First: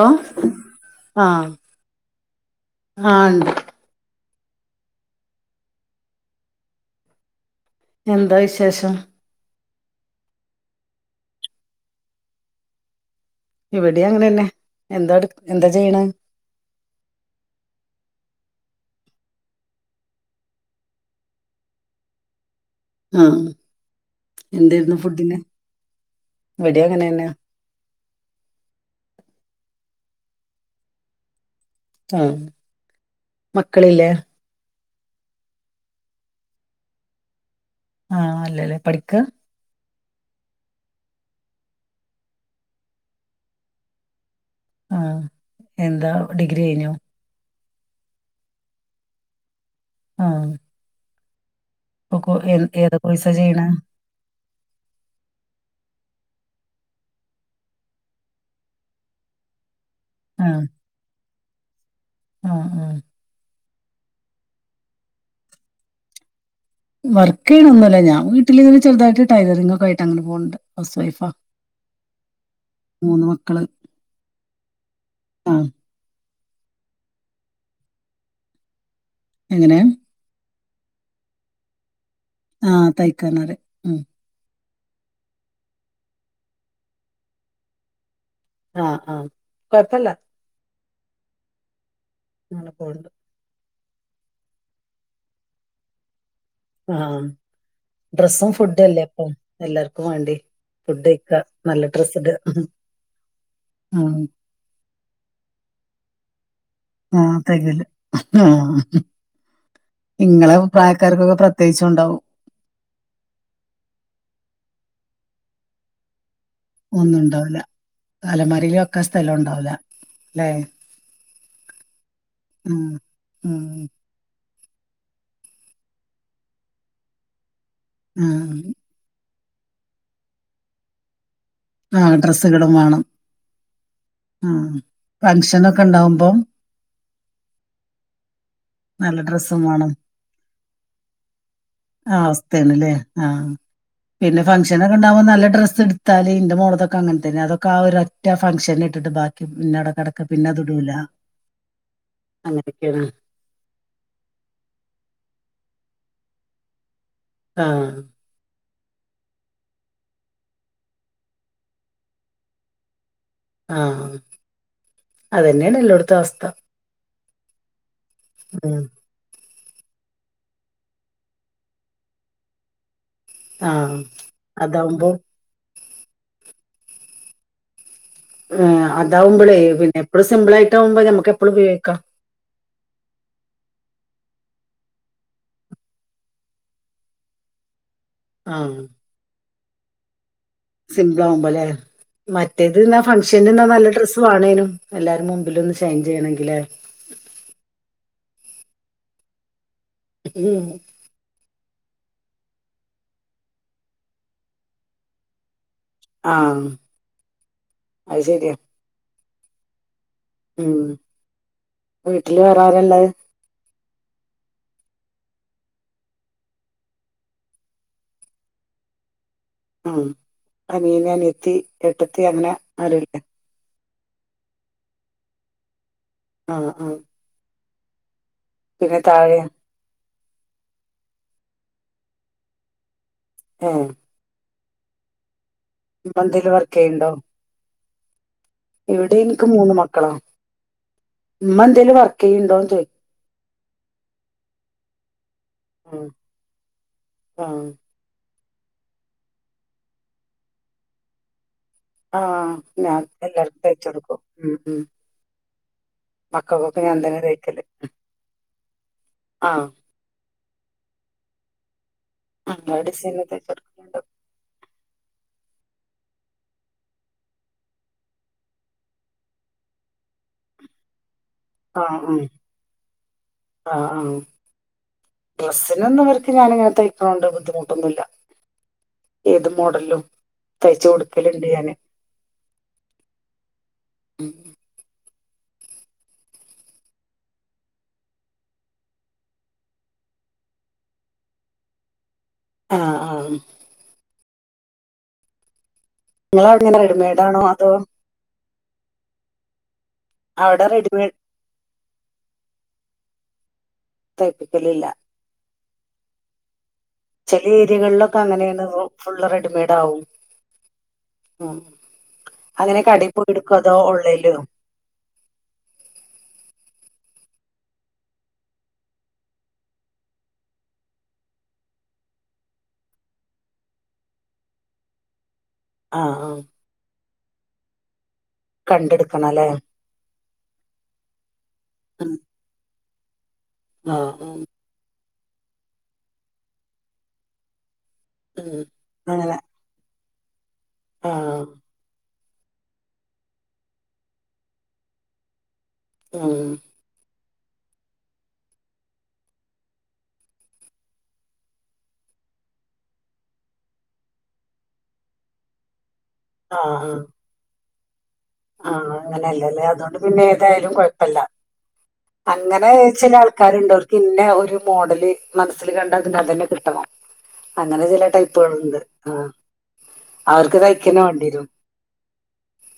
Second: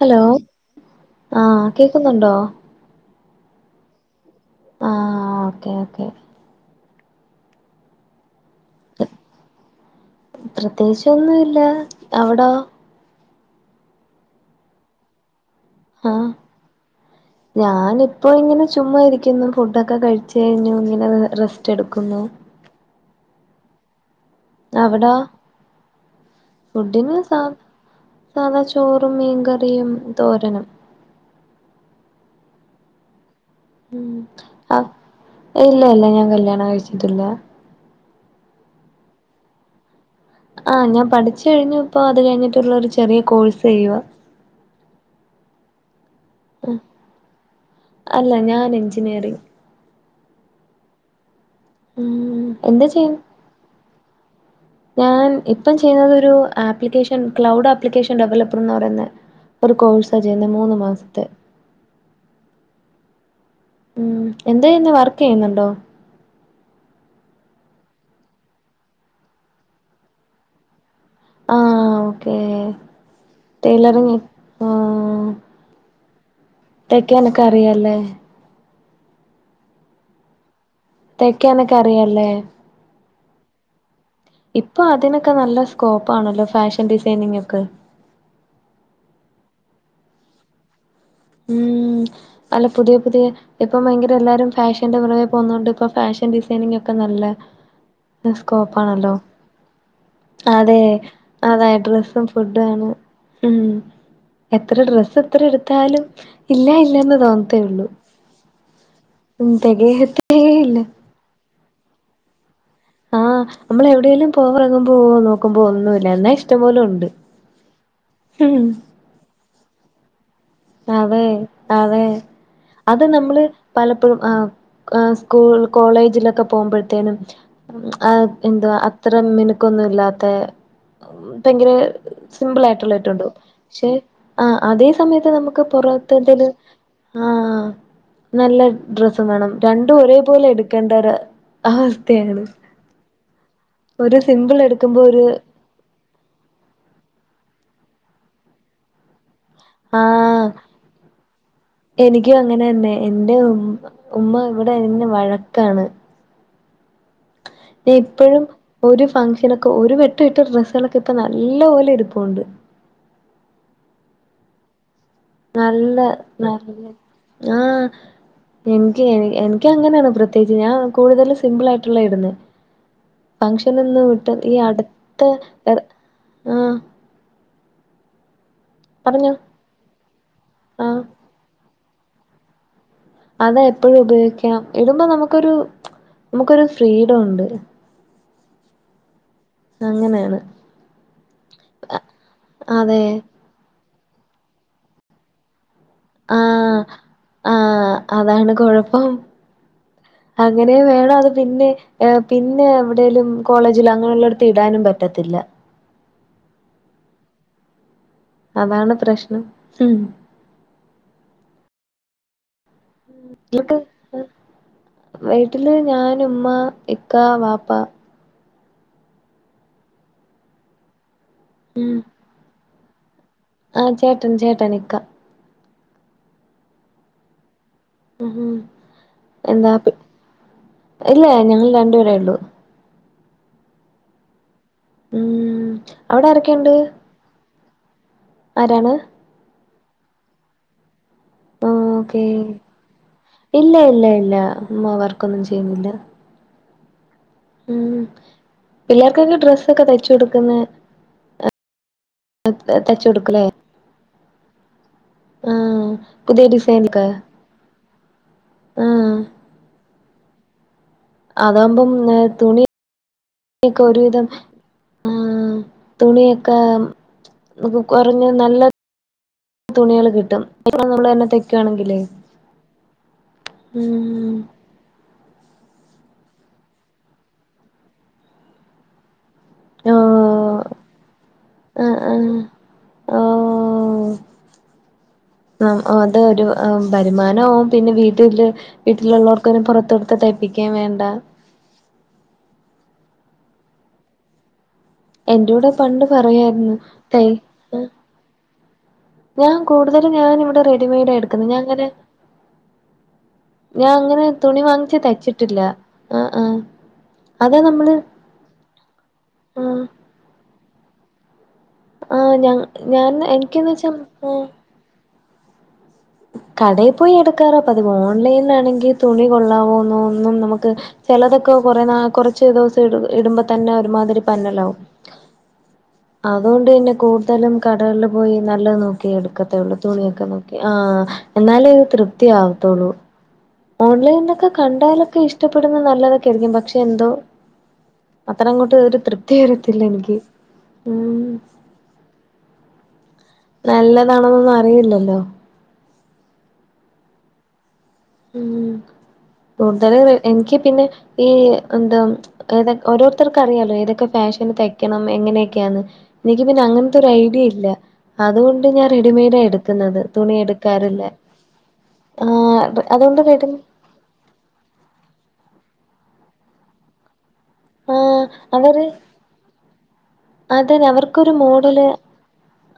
Hello ആഹ കേക്കുന്നുണ്ടോ ആണ്ട് ആഹ ഓക്കെ ഓക്കെ എന്താ വി ശേഷം പ്രത്യേകിച്ചൊന്നും ഇല്ല എവിടാ ഇവിടെ അങ്ങനെന്നെ എന്താടുക്ക ആഹ ഞാനിപ്പോ ഇങ്ങനെ ചുമ്മാ ഇരിക്കുന്നു ഫുഡൊക്കെ കഴിച്ച കഴിഞ്ഞു ഇങ്ങനെ റെസ്റ്റ് എടുക്കുന്നു ആഹ എന്തായിരുന്നു അവിടോ ഫുഡിന് ഇവിടെ ഫുഡിന് അങ്ങനെന്നെ സാ സാധാ ചോറും മീൻകറിയും തോരണം ഉം മക്കളില്ലേ ആഹ ഇല്ല ഇല്ല ഞാൻ കല്യാണം കഴിച്ചിട്ടില്ല ആഹ അല്ലേല്ലേ പഠിക്ക ആഹ ഞാൻ പഠിച്ചു കഴിഞ്ഞു ഇപ്പോൊ അത് കഴിഞ്ഞിട്ടുള്ള ഒരു ചെറിയ കോഴ്സ് ചെയ്യുക ആഹ എന്താ ഡിഗ്രി കഴിഞ്ഞു അല്ല ഞാൻ എഞ്ചിനീയറിങ് ആഹ ക്കൊ ഉം എ എന്താ ഏത് ചെയ്യ് കോഴ്സാ ചെയ്യ്ണെ ഏതാണെന്നൊരു application cloud application developer എന്ന് പറയുന്ന ഒരു കോഴ്സ് സജയുന്ന മൂന്ന് മാസത്തെ ആ ആ ഉം എന്തായ്ന്നെ വർക്ക് ചെയ്യുന്നുണ്ടോ വർക്ക് ചെയ്യണ ഒന്നുല്ല ഞാ വീട്ടിൽ ഇങ്ങനെ ചെറുതായിട്ട് ടൈലറിങ്ങക്ക ആയിട്ട് അങ്ങനെ പോകണ്ട് ഹൗസ് വൈഫാ ആഹ് ഓക്കേ മൂന്ന് മക്കള് ടൈലറിങ് ആ തേക്കനക്ക അറിയല്ലേ എങ്ങനെ തെക്കാനൊക്കെ അറിയാലോ ആ തയ്ക്കാനരെ ഉം ഇപ്പൊ അതിനൊക്കെ നല്ല സ്കോപ്പ്ാണല്ലോ ഫാഷൻ ഡിസൈനിങ് ഒക്കെ ആ ആ കൊയ്പ്പല്ല ഉം അല്ല അങ്ങനെ പുതിയ പോണ്ട് പുതിയ ഇപ്പം ഭയങ്കര എല്ലാരും ഫാഷന്റെ പുറകേ പോന്നൊണ്ട് ഇപ്പൊ ഫാഷൻ ഡിസൈനി ഒക്കെ ആഹ് നല്ല ഡ്രസ്സും സ്കോപ്പ ഫുഡും അല്ലേ ആണല്ലോ ഇപ്പം എല്ലാവർക്കും വേണ്ടി അതെ ഫുഡ് കഴിക്കുക അത നല്ല ഡ്രസ് ഡ്രസ്സും ഇടുക ഫുഡഡുംണ് ഉം. എത്ര ഡ്രസ് എത്ര എടുത്താലും ഇല്ല ഇല്ലന്ന് ആ തോന്നത്തേ തകല് ഉള്ളൂ ആ ഉം തികയത്തേ ഇങ്ങളെ ഇല്ല പ്രായക്കാർക്കൊക്കെ പ്രത്കേച്ചുണ്ടാവും ആ നമ്മൾ എവിടെയെലും പോവറങ്ങുമ്പോ നോക്കുമ്പോ ഒന്നുല്ല ല്ലേ ഒന്നും ഉണ്ടാവില്ല ഉം അലമാരയിലൊക്കെ സ്ഥലം ഉണ്ടാവില്ല അല്ലേ അതെ അതെ ഉം. അത് നമ്മള് ഉം. പലപ്പോഴും ആ ആ സ്കൂൾ കോളേജിലൊക്കെ പോമ്പോഴത്തേനും ഉം. എന്തവാ അത്ര മിന കൊന്നുല്ലാത്ത ഭയങ്കര ആ ഡ്രസ്സുകളും സിംമ്പിളട്ടൊള്ളായിട്ടൊള്ള വേണം ഇട്ടോണ്ട് പോ പക്ഷെ ആ അതേ സമയത്ത് നമ ഫങ്ഷൻ ഒക്കെ ഉണ്ടാവുമ്പം ഓറോത്തര്ടത് ആ നല്ല നല്ല വേണം ഡ്രസ്സും വാണം. രണ്ടും ഒരേപോലെ എടുക്കേണ്ട ഒരു ആ അവസ്ഥയാണ് അവസ്ഥേണ് ലേ. ആഹ്, ഒരു പിന്നെ സിമ്പിൾ ഫംഗഷനക്കെ ഉ എടുക്കുമ്പോ ഒരു ഇണ്ടാവുമ്പൊ നല്ല ഡ്രസ്സ് ഇട്ത്താല് ഇന്റെ മോള്ക്കൊക്കെ അങ്ങനെ തന്നെ. അതൊ ആ ഒറ്റ ഫംഗ്ഷൻ ഇട്ടിട്ട് ബ ആഹ് എനിക്കും അങ്ങനെന്നെ അങ്ങനെയൊക്കെയാണ് എന്റെ ഉ ഉമ്മ ഇവിടെ എന്നെ വഴക്കാണ്. നീ ആഹ് ഇപ്പഴും, ഒരു ഫംഗഷനൊക്കെ ഒരു വെട്ട ഇട്ട ഡസണൊക്കെ ഇപ്പ നല്ല പോോലെ എടുപ്പുണ്ട് ആ അതന്നെയയാണ് നല്ല എല്ലോടുത്തു അവസ്ഥ നല്ല ആഹ് ഉം എനിക്ക് എൻ എൺ നിക്ക് അങ്ങനെയാണ് പ്രത്യേകിച്ച് ഞാൻ കൂടുതലും സിമ്പിൾ ആയിട്ടുള്ള ഇടുന്നെ ആഹ് ഫങ്ഷൻന്ന് വിട്ട് ഈ അതാവുമ്പോ അടുത്ത ആഹ് പറഞ്ഞോ അതാവുമ്പോളേ പിന്നെ എപ്പും സിമ്പിൾ ആഹ് ആയിട്ടാവുമ്പോ നമ്മുക്ക് എപ്പളും ഉപയോഗി ക്ക അതെ എപ്പോഴും ഉപയോഗിക്കാം ഇടുമ്പോ നമുക്കൊരു നമുക്കൊരു ഫ്രീഡം ഉണ്ട് ആഹ് അങ്ങനെയാണ് സിമ്പിൾ ആവുമ്പോല്ലേ മറ്റേത് അതെ ഫൺഷന് ഇട്ന്ന നല്ല ഡ്രസ്സ് മാണേനും എല്ലാരിം മുമ്പിൽ ഒന്ന് ഷൈൻ ചെയ്യണെങ്കിലെ ആഹ് ആഹ് അതാണ് കൊഴപ്പം. ഉം അങ്ങനെ വേണ അത് പിന്നെ ഏഹ് പിന്നെ എവിടേലും കോളേജില് അങ്ങനെള്ളട്ത്ത് ഇടാനും പറ്റത്തില്ല. ആഹ് അത് ശരിയാ അതാണ് പ്രശ് നം ഹും ഉം വീട്ടില് വേറാരാ ഇള്ളത്? വീട്ടില് ഞാൻ ഉമ്മ ഇക്ക വാപ്പ. ആഹ് അനിയന് അനിയ ത്തി ഉം എട്ടത്തി അങ്ങനെ ആരൂല്ല്യേ? ആഹ് ചേട്ടൻ ചേട്ടൻ ഇക്ക. ആഹ് ആഹ് ഉഹും പിന്നെ താഴെയാ എന്താപ് ഇല്ല ഞങ്ങൾ രണ്ടുപേരേ ഉള്ളൂ. ഏഹ് ഉം ഉമ്മ അവടെ എന്തേലും വർക്ക് ആരൊക്കെയുണ്ട്? ചെയ്യണ്ടോ ആരാണ് ഇവിടെ എനിക്ക് മൂന്ന് മ ക്കണം. ഓക്കേ ഇല്ല ഇല്ല ഇല്ല ഉമ്മ വർക്കൊന്നും ചെയ്യുന്നില്ല. ആഹ [inaudible] [inaudible] ഉം പിള്ളേർക്കൊക്കെ ഡ്രസ്സൊക്കെ തയ്ച്ചു കൊടുക്കുന്ന ആഹ് ഞാൻ തയ്ച്ചു കൊടുക്കൂലേ എല്ലാർക്കും തേയ്ച്ച കൊടുക്കും ഉം ഉം ആഹ് പുതിയ മക്കക്കൊക്കെ ഡിസൈൻലൊക്കെ ഞാൻന്തന്നെ തയ്ക്കല് ആഹ് ആഹ് അതാകുമ്പം എല്ലാ ഡിസൈനും തയ്ച്ചു തുണിക്ക് കൊടുക്കുന്നുണ്ട് ഒരുവിധം ആ തുണിയൊക്കെ കുറഞ്ഞ നല്ല തുണികള് കിട്ടും ഇപ്പം നമ്മള് തൈ ക്കുവാണെങ്കിലേ ആഹ് ആഹ് ആഹ് ആഹ് ഉം ഡ്രസ്സിനൊന്നും ഇർക്ക് ഞാനിങ്ങനെ തയ്ക്കണണ്ട് ബുദ്ധിമുട്ടൊന്നുമില്ല ഏത് മോഡലും ഓഹ് തയ്ച്ച കൊടുക്കലുണ്ട് ഞാന് ആഹ് ആഹ് ന അത് ഒരുർ വരുമാനമാവും പിന്നെ വീട്ടില് വീട്ടിലുള്ളവർക്ക് പുറത്ത്ടുത്ത് തയ്പ്പിക്കാൻ വേണ്ട ആഹ് ആ എൻന്റെറ കൂടെ പണ്ട് പറയായിരുന്നു നിങ്ങളവിടെങ്ങനെ തൈ റെഡിമെയ്ഡാണോ അതോ ഞാൻ കൂടുതലും ഞാൻ ഇവിടെ അവിടെ റെഡിമെയ്ഡ റെഡിമെയ്ഡ് എടുക്കുന്നത് ഞാൻ അങ്ങനെ ഞാൻ അങ്ങനെ തുണി തയ്പ്പിക്കലില്ല വാങ്ങിച്ച തച്ചിട്ടില്ല ആ ആഹ ചില അതാ നമ്മള് ഏരിയകളിലൊക്കെ അങ്ങനെയാണ് ഫുള്ള് റെഡിമെയ്ഡ് ആഹ് ആവും ഉം ആഹ് ഞാ അങ്ങനെ കടയിൽ ഞാൻ പോയി എടുക്കോ എനിക്കന്ന് അതോ വെച്ചാ ഓൺലൈനിലോ ആ കടയിൽ പോയി എടുക്കാറപ്പതി ഓൺലൈനിലാണെങ്കിൽ തുണി കൊള്ളാവോന്നോ ഒന്നും നമുക്ക് ചെിലതൊക്കെ കൊറേ നാ കൊറച്ച് ദിവസം ഇടുമ്പോ തന്നെ ഒരുമാതിരി പന്നലാവും ആഹ് ആഹ് അതുകൊണ്ട് തന്നെ കൂടു തലും കടകള് പോയി നല്ലത് നോക്കി കണ്ടെടുക്കണം അല്ലേ എടുക്കത്തേ ഉള്ളൂ തുണിയൊക്കെ നോക്കി ആഹ് എന്നാലേത് ആഹ് തൃപ്തി ആവത്തോള്ളൂ ആഹ് ഓൺലൈൻ ഉം ഒക്കെ കണ്ടാലും ക്കെ ഇഷ്ടപ്പെടുന്നത് നല്ലതൊക്കെ ആയിരിക്കും പക്ഷെ എന്തോ അത്രന ഉം. അങ്ങോട്ട് ഒരു അങ്ങനെ തൃപ്തി വരത്തില്ല എനിക്ക് ഉം ആഹ് നല്ലതാണെന്നൊന്നും അറിയില്ലല്ലോ ആ ഉ കൂടുതല എനിക്ക് പിന്നെ ഈ എന്താ ഏതൊ ഓരോരുത്തർക്ക്ും അറിയാലോ ഏതൊക്കെ ഫാഷന് തെക്കണം എങ്ങനെയൊക്കെയാണ് എനിക്ക് പിന്നെ ആഹ് അങ്ങനത്തെ ഒരു ഐഡിയ ഇല്ല അതുകൊണ്ട് ഞാൻ ആഹ് റെഡിമെയ്ഡാ അങ്ങനെയല്ലല്ലേ അതുകൊണ്ട് എടുക്കുന്നത് പിന്നെ തുണി ഏതായാലും എടുക്കാറില്ലേ കുഴപ്പമില്ല ആ അങ്ങനെ ചില അതുകൊണ്ട് റെഡി ആൾക്കാര്ണ്ട് ഓർക്ക് ഇന്ന ഒരു മോഡല് മനസ്സില് കണ്ടാ ഇന്നതന്നെ കിട്ടണം. അങ്ങനെ ആ ചെല ടൈപ്പുകള്ണ്ട് ആ അവർക്ക് അതെ നെ തയ്ക്കന്നെ വേണ്ടി അവർക്കൊരു വരും മോഡല്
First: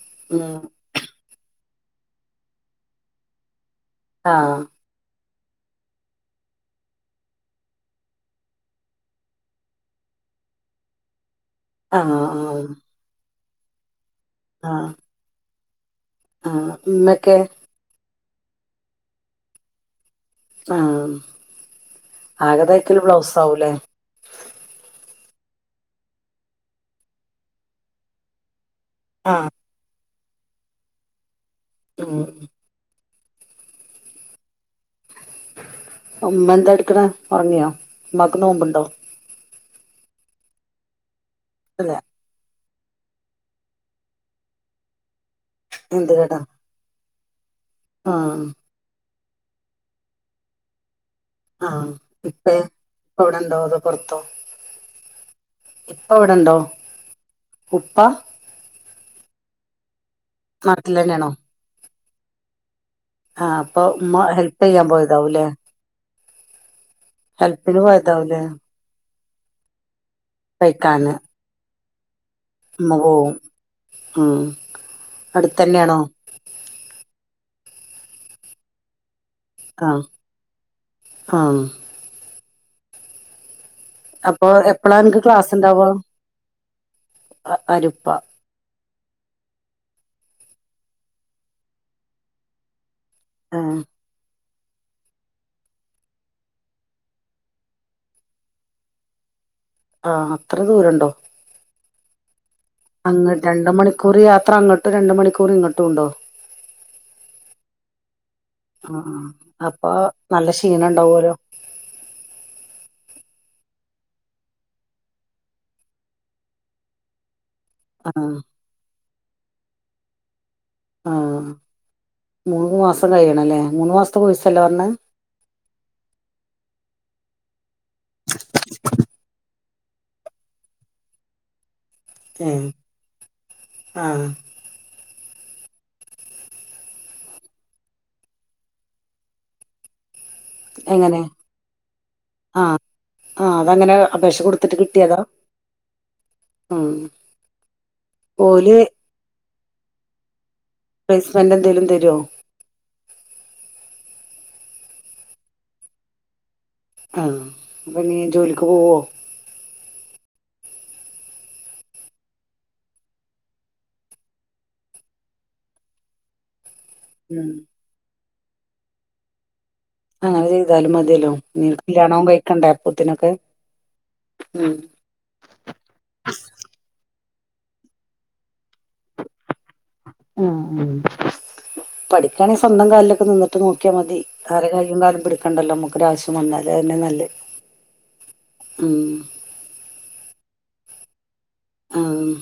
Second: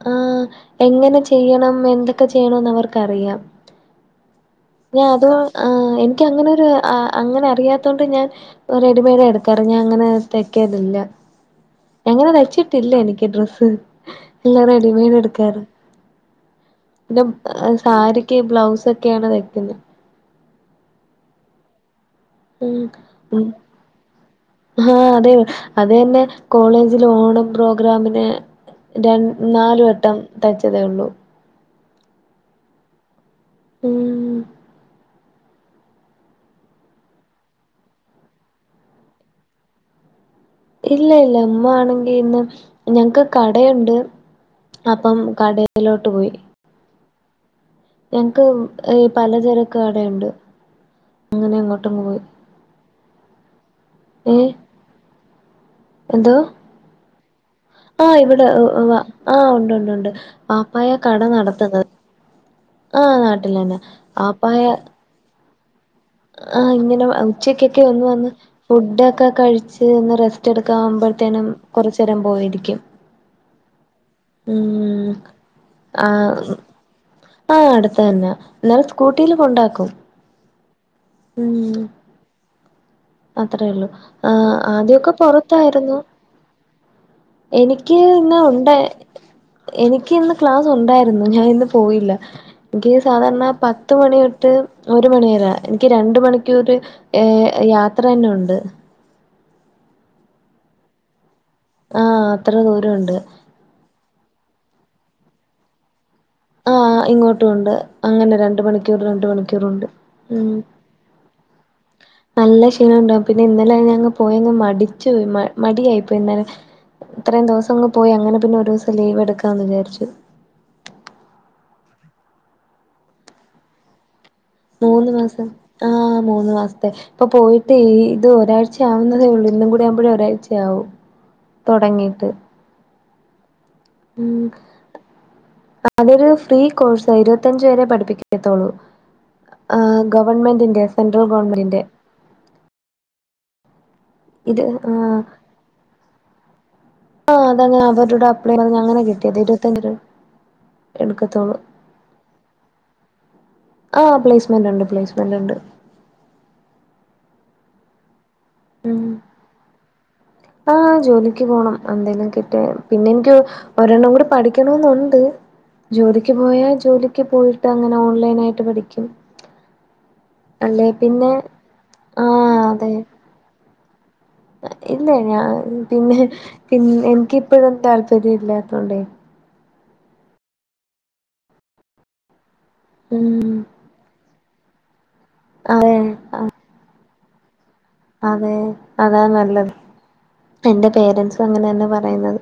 ആ ഉം എങ്ങനെ ചെയ്യണം എന്തൊക്കെ ചെയ്യണോന്ന് അവർക്കറിയാം. ആഹ് ഇഞ്ഞതു ആ എനിക്ക് അങ്ങനൊരു അങ്ങനെ അറിയാത്തോണ്ട് ഞാൻ റെഡിമെയ്ഡാ എടുക്കാറ്. ഞാൻ അങ്ങനെ തെയ്ക്കലില്ല ആഹ് എങ്ങനെ ആഹ് തച്ചിട്ടില്ല എനിക്ക് ഡ്രസ്സ് എല്ലാം റെഡിമെയ്ഡ് എട്ക്കാറ്. ആ ഇമ്മെക്കെ ക്ക് ബ്ലൗസ് ഒക്കെയാണ് വെക്ക്ന്നെ ആ ആകെ തയ്ക്കെൽ ബ്ലൗസ് ആവുലെ ആ അതെ അത് യെന്നെ കോളേജിൽ ഓണ പ്രോഗ്രാമിന് രൺ ആഹ് നാലുവട്ടം തയ്ച്ചെതേ ഉള്ളു ഉം ഉം ഉമ്മ എന്താ എട്ക്ക്ണെ ഒറങ്ങിയോ ഉമ്മാക്ക് നോമ്പ് ഇണ്ടോ? ഇല്ല ഇല്ല ഉമ്മ ഇല്ല ആണെങ്കി ഇന്ന് ഞങ്ങക്ക് കടയുണ്ട് അപ്പം കടയിലോട്ട് എന്ത് പോയി കടാ ആഹ് യെനിക്ക് ഏ പല ചെരക്ക് കടയുണ്ട് അങ്ങനെ ആ അങ്ങോട്ടും പോയി ഇപ്പെ ഇപ്പ ഇവടെ ഇണ്ടോ അതോ പൊർത്തോ ഏ എന്തോ ഉപ്പ ആ ഇവിടെ വ ആഹ് ഉണ്ട്ണ്ട് ണ്ട് വാപ്പായ നാട്ടിൽ കട തന്നെയാണോ നടത്ത്ന്നത് ആ അപ്പൊ ഉമ്മ ഹെൽപ് വാപ്പായ ചെയ്യാൻ പോയതാവൂല്ലേ ആഹ് ഇങ്ങനെ നെ ഉച്ചക്കൊക്കെ ഒന്ന് വന്ന് പോയതാവൂലേ ഫുഡ് ഒക്കെ കഴിച്ച് ന്ന് റെസ്റ്റ് എടുക്കാ ആവുമ്പഴ്ത്തേനും കുറച്ചെരം ഇമ്മ പോവും ഉം ഉം അടുത്തന്നേണോ. ആഹ് ആഹ് അടുത്ത് തന്നാ ന്നാലും സ്കൂ ട്ടില് കൊണ്ടാക്കും. ആഹ് അത്രേയൊള്ളൂ ഏഹ് എപ്പളാ ആദ്യൊക്കെ അനക്ക് ക്ലാസ് ഉണ്ടാവ പൊറത്തായിരുന്നു. എനിക്ക് അരുപ്പ ഇന്ന് ഉണ്ട എനിക്ക് ഇന്ന് ക്ലാസ്സ് ഉണ്ടായിരുന്നു ഞാൻ ഇന്ന് പോയില്ല. ഇൻക്ക്യ് സാധാരണ ആ പത്ത് മണി തൊ ട്ട് ഒരു മണി വരാ എനിക്ക് രണ്ട് മണിക്കൂർ ഏഹ് യാ ത്രന്നുണ്ട്. ആഹ് അത്ര ദൂരംണ്ടോ? ആഹ് അത്ര ദൂരമുണ്ട് അങ്ങ് രണ്ട് മണിക്കൂറ് യാ ത്ര അങ്ങട്ടും രണ്ട് മണിക്കൂറ് ഇങ്ങട്ടും ഉണ്ടോ? ആഹ് ഇങ്ങോട്ടും ഉണ്ട് അങ്ങനെ രണ്ട് ആ മണിക്കൂർ ആ രണ്ട് മണിക്കൂറുണ്ട് അപ്പൊ നല്ല ഉം ക്ഷീണം ഉണ്ടാവുമല്ലോ നല്ല ക്ഷീണണ്ടാവും പിന്നെ ഇന്നലെ ഞങ് പോയങ് മടിച്ചു പോയി മ മടിയായിപ്പോയി ഇന്നലെ ഇത്രയും ദിവസ് അങ് ആ പോയി അങ്ങനെ പിന്നെ ഒരൂസം ലീവ് എടുക്കാന്ന് വിചാരിച്ചു. ആഹ് മൂന്ന് മാസം കഴിയണംല്ലേ മൂന്ന് മാസ മൂന്ന് മാസം ആഹ് മൂന്ന് മാസത്തെ ഇപ്പൊ പോയി ത്തീ ഇത് ഒരാഴ്ച ആവുന്നതേ ഒള്ളൂ ഇന്നും കൂട് ആവുമ്പഴ് ഒരാഴ്ചയാവും. തൊടങ്ങീട്ട് ആഹ് അതൊരു ഫ്രീ കോഴ്സാ ഇരുവത്തഞ്ച് വേരെ പഠിപ്പിക്കത്തോളൂ ആ ഗവൺമെൻ്റിന്റെ എങ്ങനെ സെൻട്രൽ ഗവൺമെൻ്റിന്റെ ആഹ് അതങ്ങനെ അപേക്ഷ ഇത് കൊടുത്തിട്ട് കിട്ടിയതാ ആഹ് ആ ആഹ് അതെങ്ങനെ അവരുടെ അപ്ളേ ഓല് പറഞ്ഞ് അങ്ങനെ കിട്ടിയത് തന്ന പ്ലേസ്മെന്റ് എടുക്കത്തോളു എന്തേലും തരോ ആ പ്ലേസ്മെന്റ് ഒണ്ട് പ്ലേയിസ്മെന്റൊണ്ട്. ആ അപ്പനീ ജോലിക്ക് പോവോ? ആ ജോലിക്ക് പോണം എന്തങ്കിലും കിട്ടിയ പിന്നെ എനിക്ക് ഒരെണ്ണം കൂടി പഠിക്കണന്നുണ്ട് ജോലിക്ക് പോയാ ജോലിക്ക് ഉം പോയിട്ടങ്ങനാ ഓൺലൈനായിട്ട് പഠിക്കും. അങ്ങനെ അല്ലെ ചെയ്താലും മതിയല്ലോ പിന്നെ നീ ആ കല്യാണവും കഴിക്കണ്ടേ അതെ അപ്പത്തിനൊക്കെ ഇല്ലേ ഞാൻ പിന്നെ പിൻ യെനിക്ക് പ്പ ഇതും താല്പര്യല്ലാത്തോണ്ടേ. ആ ഉം പഠിക്ക ണെ സ്വന്തം കാൽലൊക്കെ ഉം നിന്നട്ട് നോക്കിയാ മതി. കൊറേ കഴിയുമ്പത് എടുക്കണ്ടല്ലോ അതെ മ്മകൊരാവശ്യം വന്നാൽ അതന്നെ നല്ലത്. അതെ അതാ നല്ലത്. പ്പന്റെ പേരെന്റ്സ് അങ്ങനെന്നെ ആ പറയുന്നത്.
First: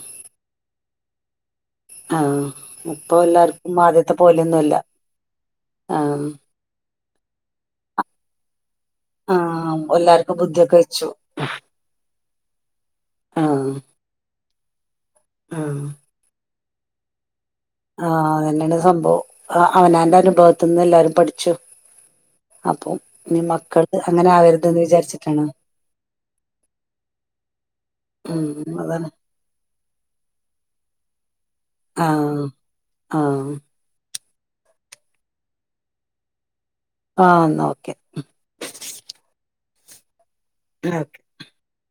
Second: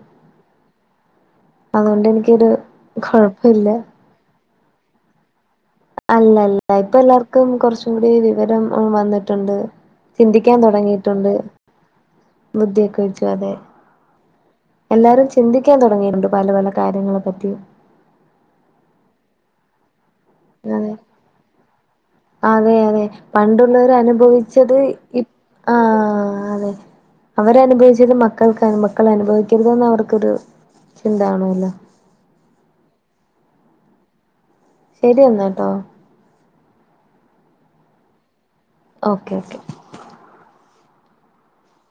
അതുകൊണ്ട് ആ എനിക്കൊരു കൊഴപ്പില്ല. യൊന്നുല്ല. അല്ലല്ലത് ഇപ്പ എല്ലാർക്കും കൊറച്ചും കൂടി വിവരം ഉം ആ വന്നിട്ടുണ്ട് എല്ലാർക്കും ചിന്തിക്കാൻ ബുദ്ധിയൊക്കെ വെച്ചു തൊടങ്ങിയിട്ടുണ്ട് ബുദ്ധിയൊക്കെ വച്ചു ആ അതെ. എല്ലാരും ആ ചിന്തിക്കാൻ തൊടങ്ങിയിട്ടുണ്ട് പല പല കാര്യങ്ങളെപ്പറ്റി. ആ അതന്നെയാണ് സംഭവം അവനാന്റെ അനുഭവത്തിന്ന് അതെ എല്ലാരും പഠിച്ചു അതെ അപ്പം അതെ ഇനി പണ്ടുള്ളവര് മക്കള് അങ്ങനെ അനുഭവിച്ചത് ആവരുതെന്ന് ഇപ് വിചാരിച്ചിട്ടാണ് ആ അതെ അവരനുഭവിച്ചത് മക്കൾക്ക് ഉം മക്കൾ അതാണ് അനുഭവിക്കരുതെന്ന് അവർക്കൊരു ച്ചെന്താണോ ആ ആ ശരിയന്നാട്ടോ. ആ ന്നാ ഓക്കെ. Okay okay. [unintelligible]